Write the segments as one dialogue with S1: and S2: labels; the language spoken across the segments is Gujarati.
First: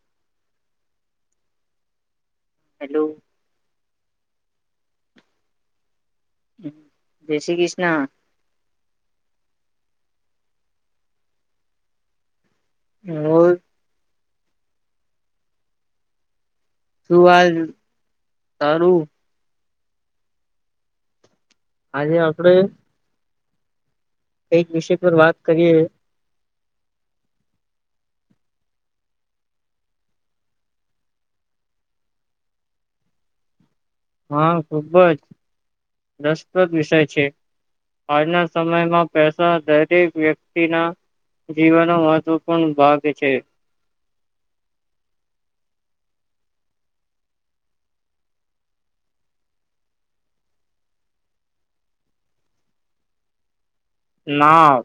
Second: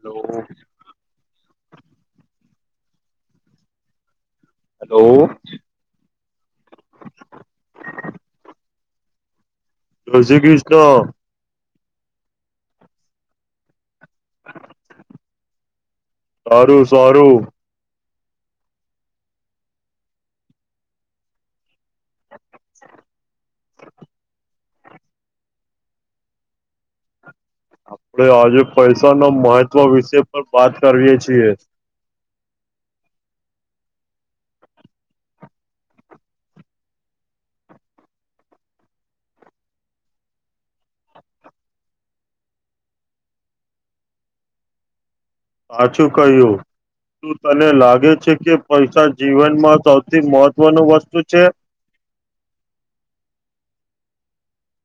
S1: હલો.
S2: હેલો.
S1: હેલો.
S2: જય શ્રી કૃષ્ણ.
S1: જય શ્રી કૃષ્ણ.
S2: [unintelligible] [unintelligible]
S1: [inaudible] [inaudible] સારું-સારું.
S2: સારું. આજે. [unintelligible] [inaudible] એક વિષય પર વાત કરીએ.
S1: આપડ આજે પૈસા ન મહત્વ વિશે પણ વાત કરીએ છીએ.
S2: હા ખૂબ જ રસપ્રદ વિષય છે, આજના સમયમાં પેસા દરેક વ્યક્તિના જીવનનો મહત્વપૂર્ણ ભાગ છે.
S1: પાછું કહ્યું તું તને લાગે છે કે પૈસા જીવનમાં સૌથી મહત્વનું વસ્તુ છે.
S2: ના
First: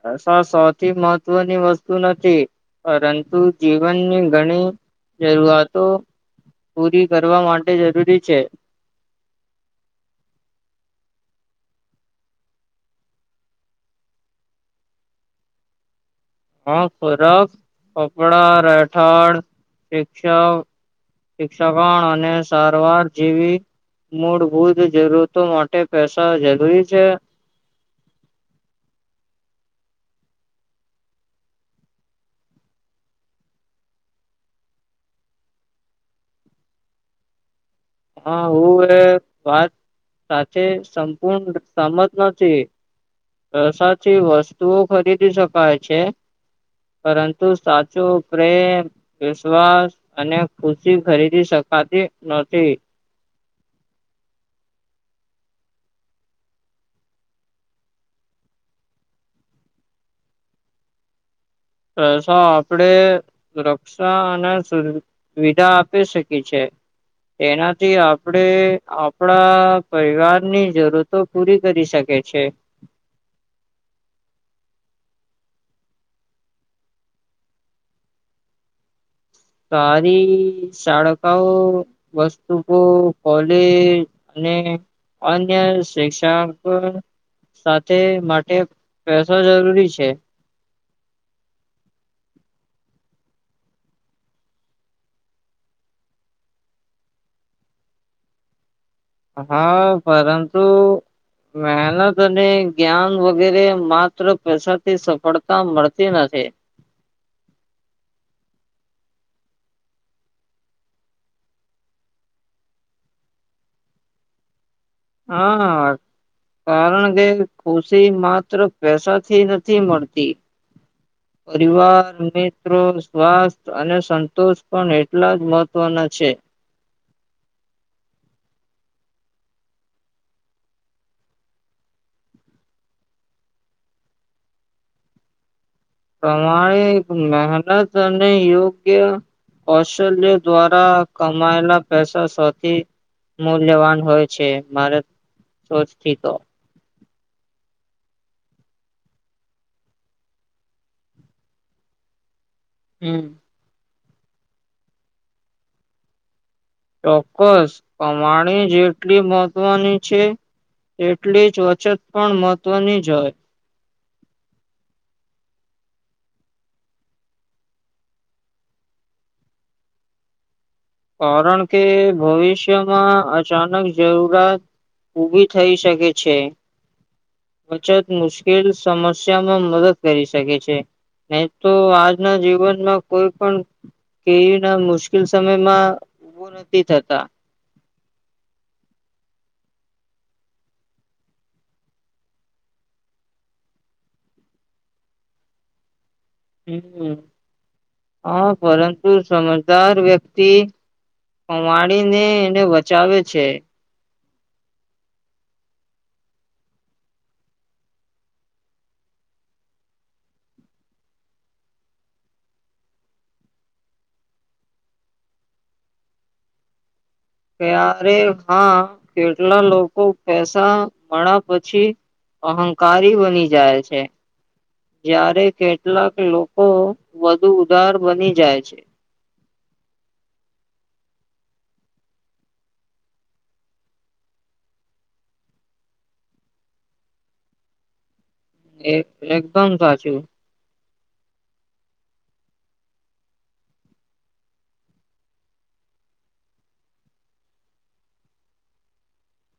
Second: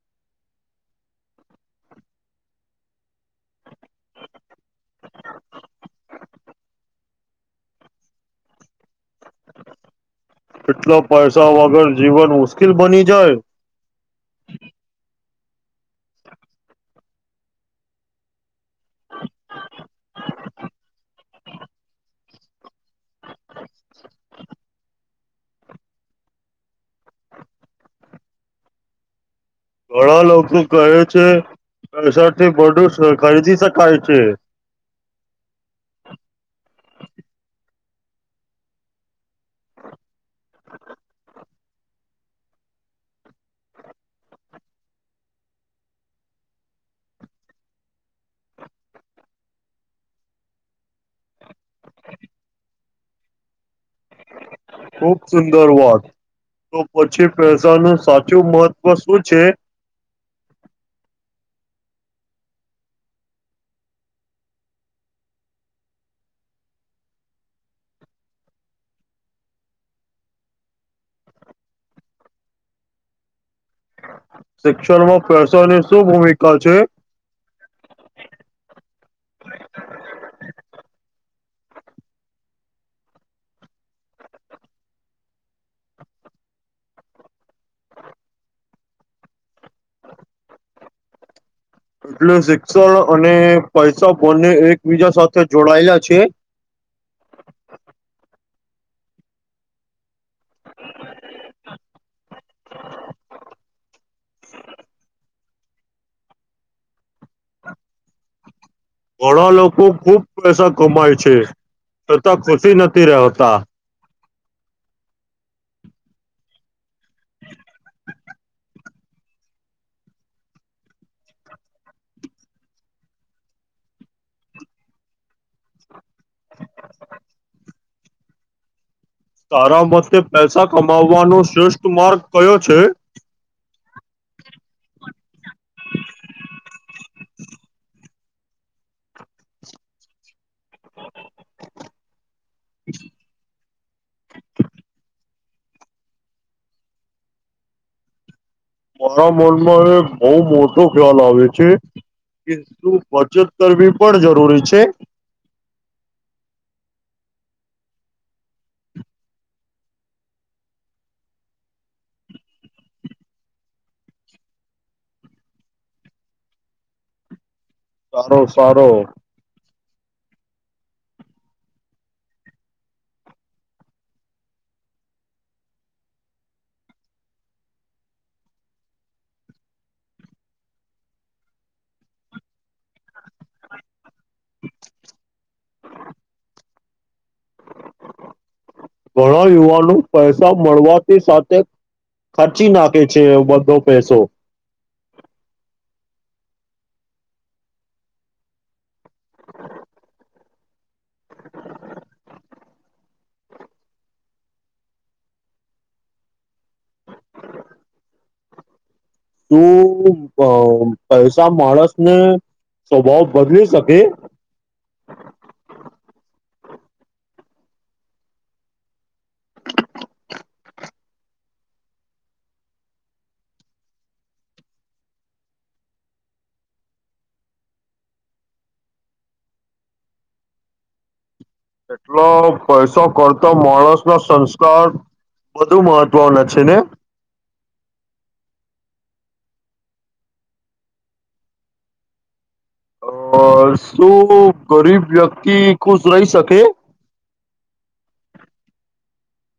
S2: પૈસા સૌથી મહત્વની વસ્તુ નથી પરંતુ જીવનની ઘણી જરૂઆતો પૂરી કરવા માટે જરૂરી છે.
S1: એટલા પૈસા વગર જીવન મુશ્કેલ બની જાય.
S2: ખરખ કપડા રહેઠાળ શિક્ષ શિક્ષકોણ અને સારવાર જેવી મૂળભૂત જરૂરતો માટે પૈસા જરૂરી છે.
S1: ઘણા લોકો કહે છે પૈસાથી બડું ખરીદી શકાય છે.
S2: હા હું એ વાત સાથે સંપૂર્ણ સમજ નથી પ્રસાથી વસ્તુઓ ખરીદી શકાય છે, પરંતુ સાચો પ્રેમ વિશ્વાસ અને ખુશી ખરીદી શકાતી નથી.
S1: ખુબ સુંદર વાત તો પછી પૈસાનું સાચું મહત્ત્વ શું છે
S2: પૈસા આપણે સુરક્ષા અને સુ સુવિધા આપી શકીએ છે તેનાથી આપણે આપણા પરિવારની જરૂરતો પૂરી કરી શકી છે
S1: શિક્ષણમાં પૈસા ની શું ભૂમિકા છે
S2: સારી શાળાઓ વસ્તુકો કોલેજ અને અન્ય શિક્ષકો સાથે માટે પૈસા જરૂરી છે
S1: એટલે શિક્ષણ અને પૈસા બંને એકબીજા સાથે જોડાયેલા છે
S2: હા પરંતુ મહેનત અને જ્ઞાન વગેરે માત્ર પૈસાથી સફળતા મળતી નથી
S1: ઘણા લોકો ખુબ પૈસા કમાય છે છતાં ખુશી નથી રહેતા
S2: હા કારણ કે ખુશી માત્ર પૈસાથી નથી મળતી પરિવાર મિત્રો સ્વાસ્થ અને સંતોષ પણ એટલા જ મહત્વના છે છે
S1: તારા મતે પૈસા કમાવવાનો શ્રેષ્ઠ માર્ગ કયો છે [inaudible] [inaudible]
S2: તમારે મહેનત અને યોગ્ય કૌશલ્ય દ્વારા કમાયેલા પૈસા સૌથી મૂલ્યવાન હોય છે મારે સોચથી તો
S1: મારા મનમાં એ બહુ મોટો ખ્યાલ આવે છે કે શું
S2: હમ
S1: બચત કરવી પણ જરૂરી છે
S2: ચોક્કસ કમાણી જેટલી મહત્વની છે તેટલી જ વચત પણ મહત્વની જ હોય
S1: સારો સારો
S2: કારણ કે ભવિષ્યમાં અચાનક જરૂિયાત ઊભી થઈ શકે છે બચત મુશ્કેલ સમસ્યામાં મદદ કરી શકે છે નહી તો આજના જીવનમાં કોઈ પણ કેવી ના મુશ્કેલ સમય માં ઉભું નથી થતા
S1: ઘણા યુવાનો પૈસા મળવાથી સાથે ખર્ચી નાખે છે બધો પૈસો
S2: હમ હા પરંતુ સમજદાર વ્યક્તિ કમાડીને એને બચાવે છે.
S1: તું પૈસા માણસને સ્વભાવ બદલી શકે
S2: ત્યારે હા કેટલા લોકો પૈસા મળ્યા પછી અહંકારી બની જાય છે જ્યારે કેટલાક લોકો વધુ ઉધાર બની જાય છે.
S1: એટલો પૈસો કરતો માણસ નો સંસ્કાર બધુ મહત્વના છે ને
S2: એ એકદમ સાચું
S1: અ શું ગરીબ વ્યક્તિ ખુશ રહી શકે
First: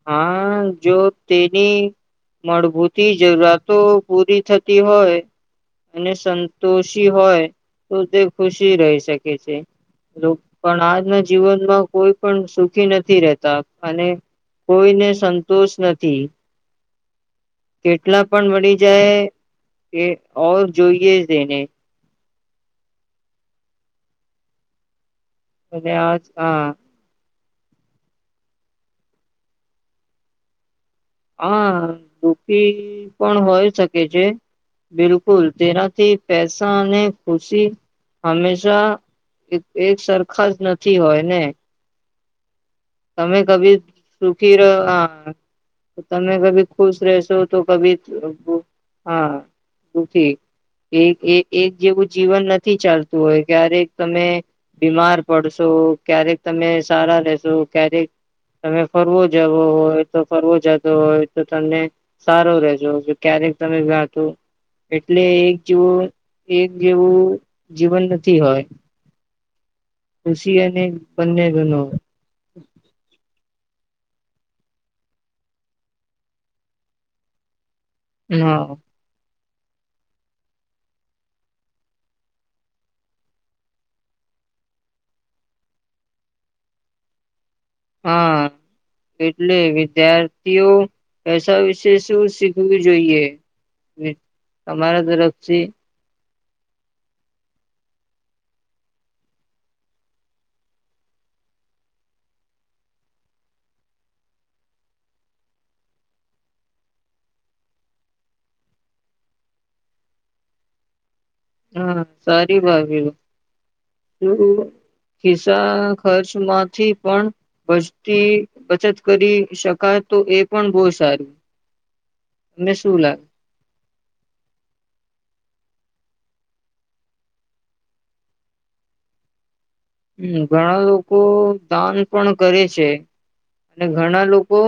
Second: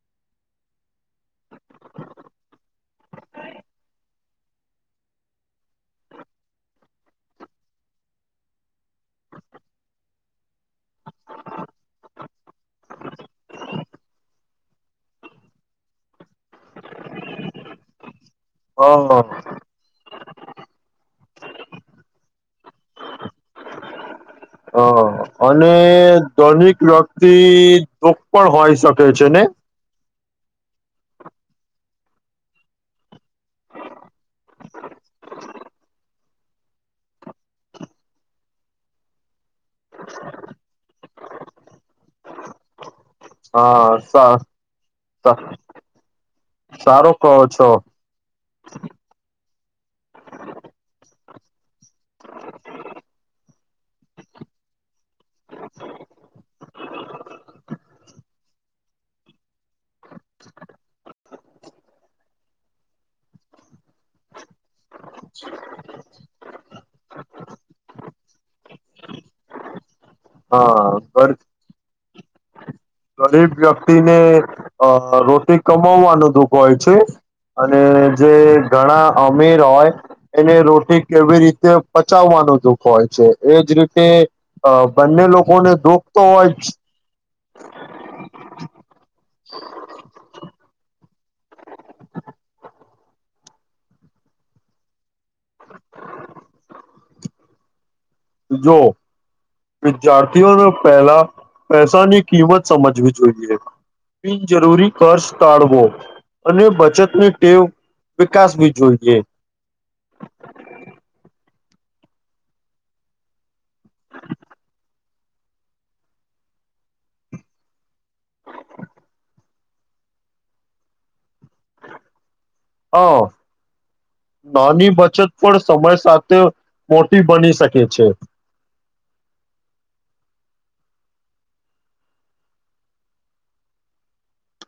S2: હા જો તેની મળભૂતી જરૂરાતો પૂરી થતી હોય અને સંતોષી હોય તો તે ખુશી રહી શકે છે પણ આજના જીવનમાં કોઈ પણ સુખી નથી રહેતા અને કોઈને સંતોષ નથી. કેટલા પણ મળી જાય
S1: હા
S2: કે ઓ જોઈએ જ એને
S1: હ અને
S2: આ હા
S1: ધોનિક વક્ત થી દુઃખ પણ હોય શકે છે ને
S2: હ દુઃખી પણ હોય શકે છે બિલકુલ તેનાથી પેસા અને ખુશી હંમેશા એક સરખા જ નથી હોય ને તમે કભી
S1: હા સા
S2: સુખી રહો હા
S1: સા
S2: તમે કભી ખુશ
S1: સારો કહો
S2: રહેશો તો
S1: છો
S2: કભી હા એક જેવું જીવન નથી ચાલતું હોય ક્યારેક તમે બીમાર પડશો ક્યારેક તમે સારા રેશો ક્યારેક તમે ફરવો જવો હોય. તો ફરવો જતો હોય તો તમને સારો રેજો જો ક્યારેક તમે ગતું એટલે એક જેવું એક જેવું જીવન નથી હોય. ખુશી અને
S1: હા
S2: બંને ગનો [inaudible]
S1: ગરીબ વ્યક્તિને અ રોટી કમાવવાનું દુઃખ હોય છે. અને જે
S2: હા
S1: ઘણા અમીર હોય એને રોટી કેવી રીતે પચાવવાનું દુઃખ હોય છે એજ રીતે બંને લોકોને દુઃખ તો હોય જ
S2: હા એટલે વિદ્યાર્થીઓ પૈસા વિશે શું શીખવું જોઈએ તમારા તરફથી
S1: જો વિદ્યાર્થીઓને પહેલા પૈસાની કિંમત સમજવી જોઈએ બિનજરૂરી ખર્ચ ટાળવો અને બચતની ટેવ વિકાસવી જોઈએ.
S2: હા સારી વાત એ શું ખિસ્સા ખર્ચમાંથી પણ બચતી બચત કરી શકાય તો એ પણ બો સારું તમને શું
S1: હા
S2: લાગે
S1: નાની બચત પણ સમય સાથે મોટી બની શકે છે.
S2: હ ઘણા લોકો દાન પણ કરે છે અને ઘણા લોકો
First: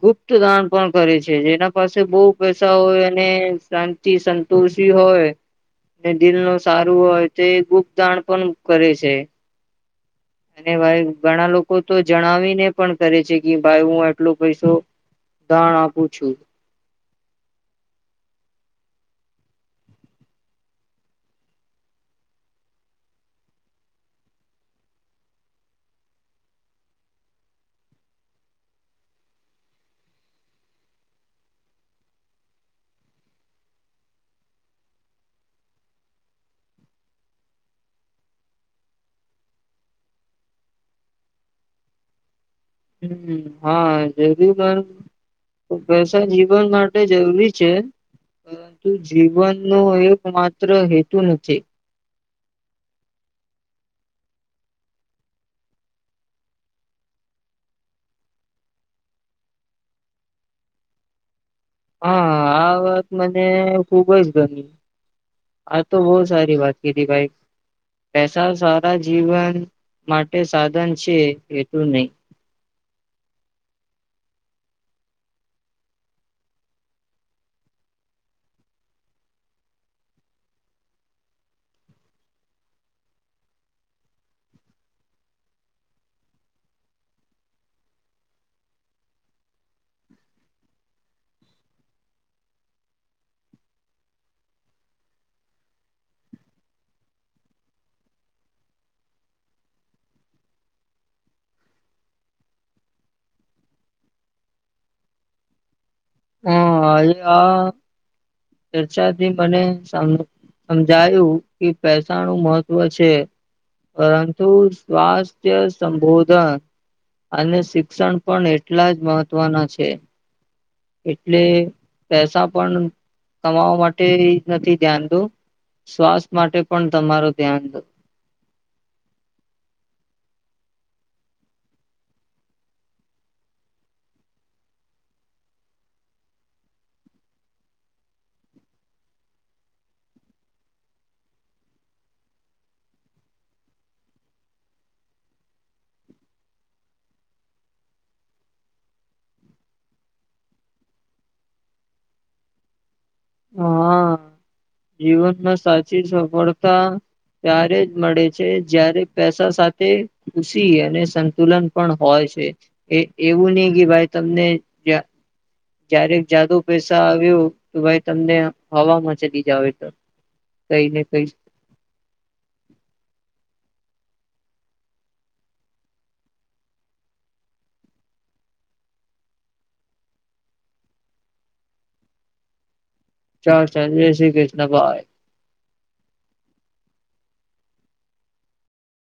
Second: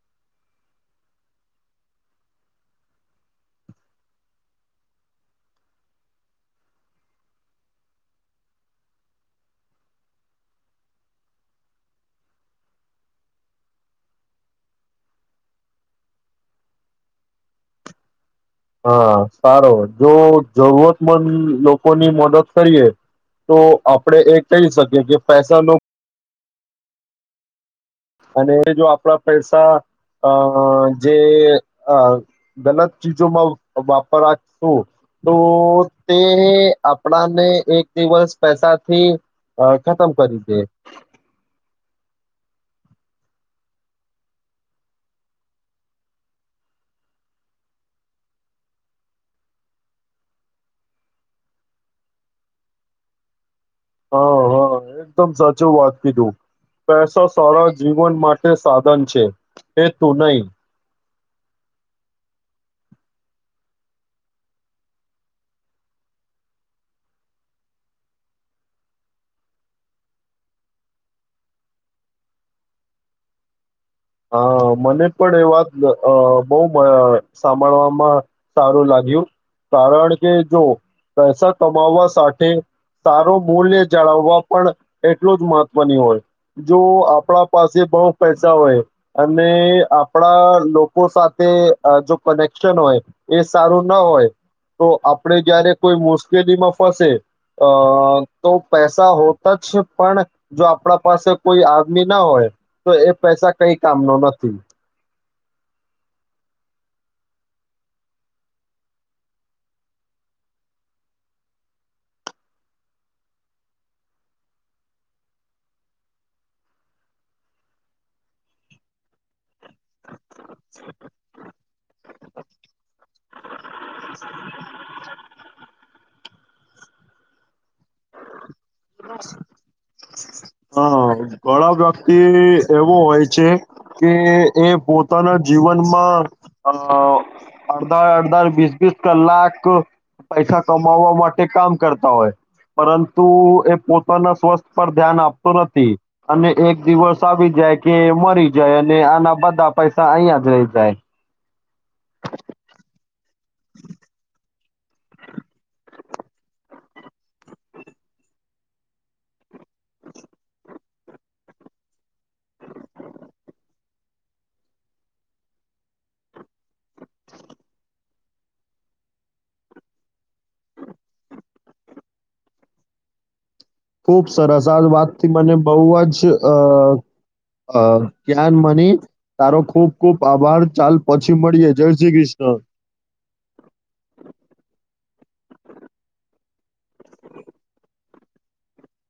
S2: ગુપ્ત દાન પણ કરે છે જેના પાસે બહુ પૈસા હોય અને શાંતિ સંતોષી હોય દિલનુ સારું હોય તો ગુપ્ત દાન પણ કરે છે. અને ભાઈ ઘણા લોકો તો જણાવીને પણ કરે છે કે ભાઈ હું આટલો પૈસો દાણ આપું છું.
S1: હા સારો જો જરૂરતમંદ લોકોની મદદ કરીએ તો આપણે એ કહી શકીએ કે પૈસા અને જો આપણા પૈસા અ જે અ ગલત ચીજોમાં વાપરશું તો તે આપણાને એક દિવસ પૈસાથી ખતમ કરી દે
S2: હમ હા જરૂરી પૈસા જીવન માટે જરૂરી છે પરંતુ જીવનનો એક માત્ર હેતુ નથી.
S1: હા હા એકદમ સાચું વાત કીધું પૈસા સારા જીવન માટે સાધન છે હેતુ નહી
S2: હા આ વાત મને ખુબ જ ગમી આ તો બહુ સારી વાત કીધી ભાઈ પેસા સારા જીવન માટે સાધન છે એટું નહી
S1: હા મને પણ એ વાત બહુ સાંભળવામાં સારું લાગ્યું કારણ કે જો પૈસા કમાવવા સાથે સારો મૂલ્ય જાળવવા પણ એટલું જ મહત્વની હોય જો આપણા પાસે બહુ પૈસા હોય અને આપણા લોકો સાથે જો કનેક્શન હોય એ સારું ના હોય તો આપણે જયારે કોઈ મુશ્કેલીમાં ફસે અ તો પૈસા હોતા જ પણ જો આપણા પાસે કોઈ આદમી ના હોય તો એ પૈસા કઈ કામ ના નથી
S2: હ આ આ ચર્ચાથી મને સમજાયું કે પેસાણું મહત્વ છે પરંતુ સ્વાસ્થ્ય સંબોધન અને શિક્ષણ પણ એટલા જ મહત્વના છે એટલે પૈસા પણ કમાવા માટે નથી ધ્યાન દો સ્વાસ્થ માટે પણ તમારું ધ્યાન દ
S1: હા ઘણા વ્યક્તિ એવો હોય છે કે એ પોતાના જીવનમાં અ અડધા અડધા વીસ વીસ કલાક પૈસા કમાવવા માટે કામ કરતા હોય પરંતુ એ પોતાના સ્વસ્થ પર ધ્યાન આપતું નથી અને એક દિવસ આવી જાય કે મરી જાય અને આના બધા પૈસા અહીયા જ રહી જાય
S2: હા જીવનમાં સાચી સફળતા ત્યારે જ મળે છે જારે પૈસા તે ખુસી અને સંતુલન પણ હોય છે એવું નહી કે ભાઈ તમને જ્યારેક જાદુ પૈસા આવ્યો તો ભાઈ તમને હવામાં ચલી જાવ તો કઈ ને કઈ
S1: ખુબ સરસ આ વાત થી મને બહુ જ ગયાન મની તારો ખૂબ ખૂબ આભાર ચાલ પછી મળીએ જય શ્રી કૃષ્ણ
S2: ચાલચાલ જય શ્રી કૃષ્ણ ભાઈ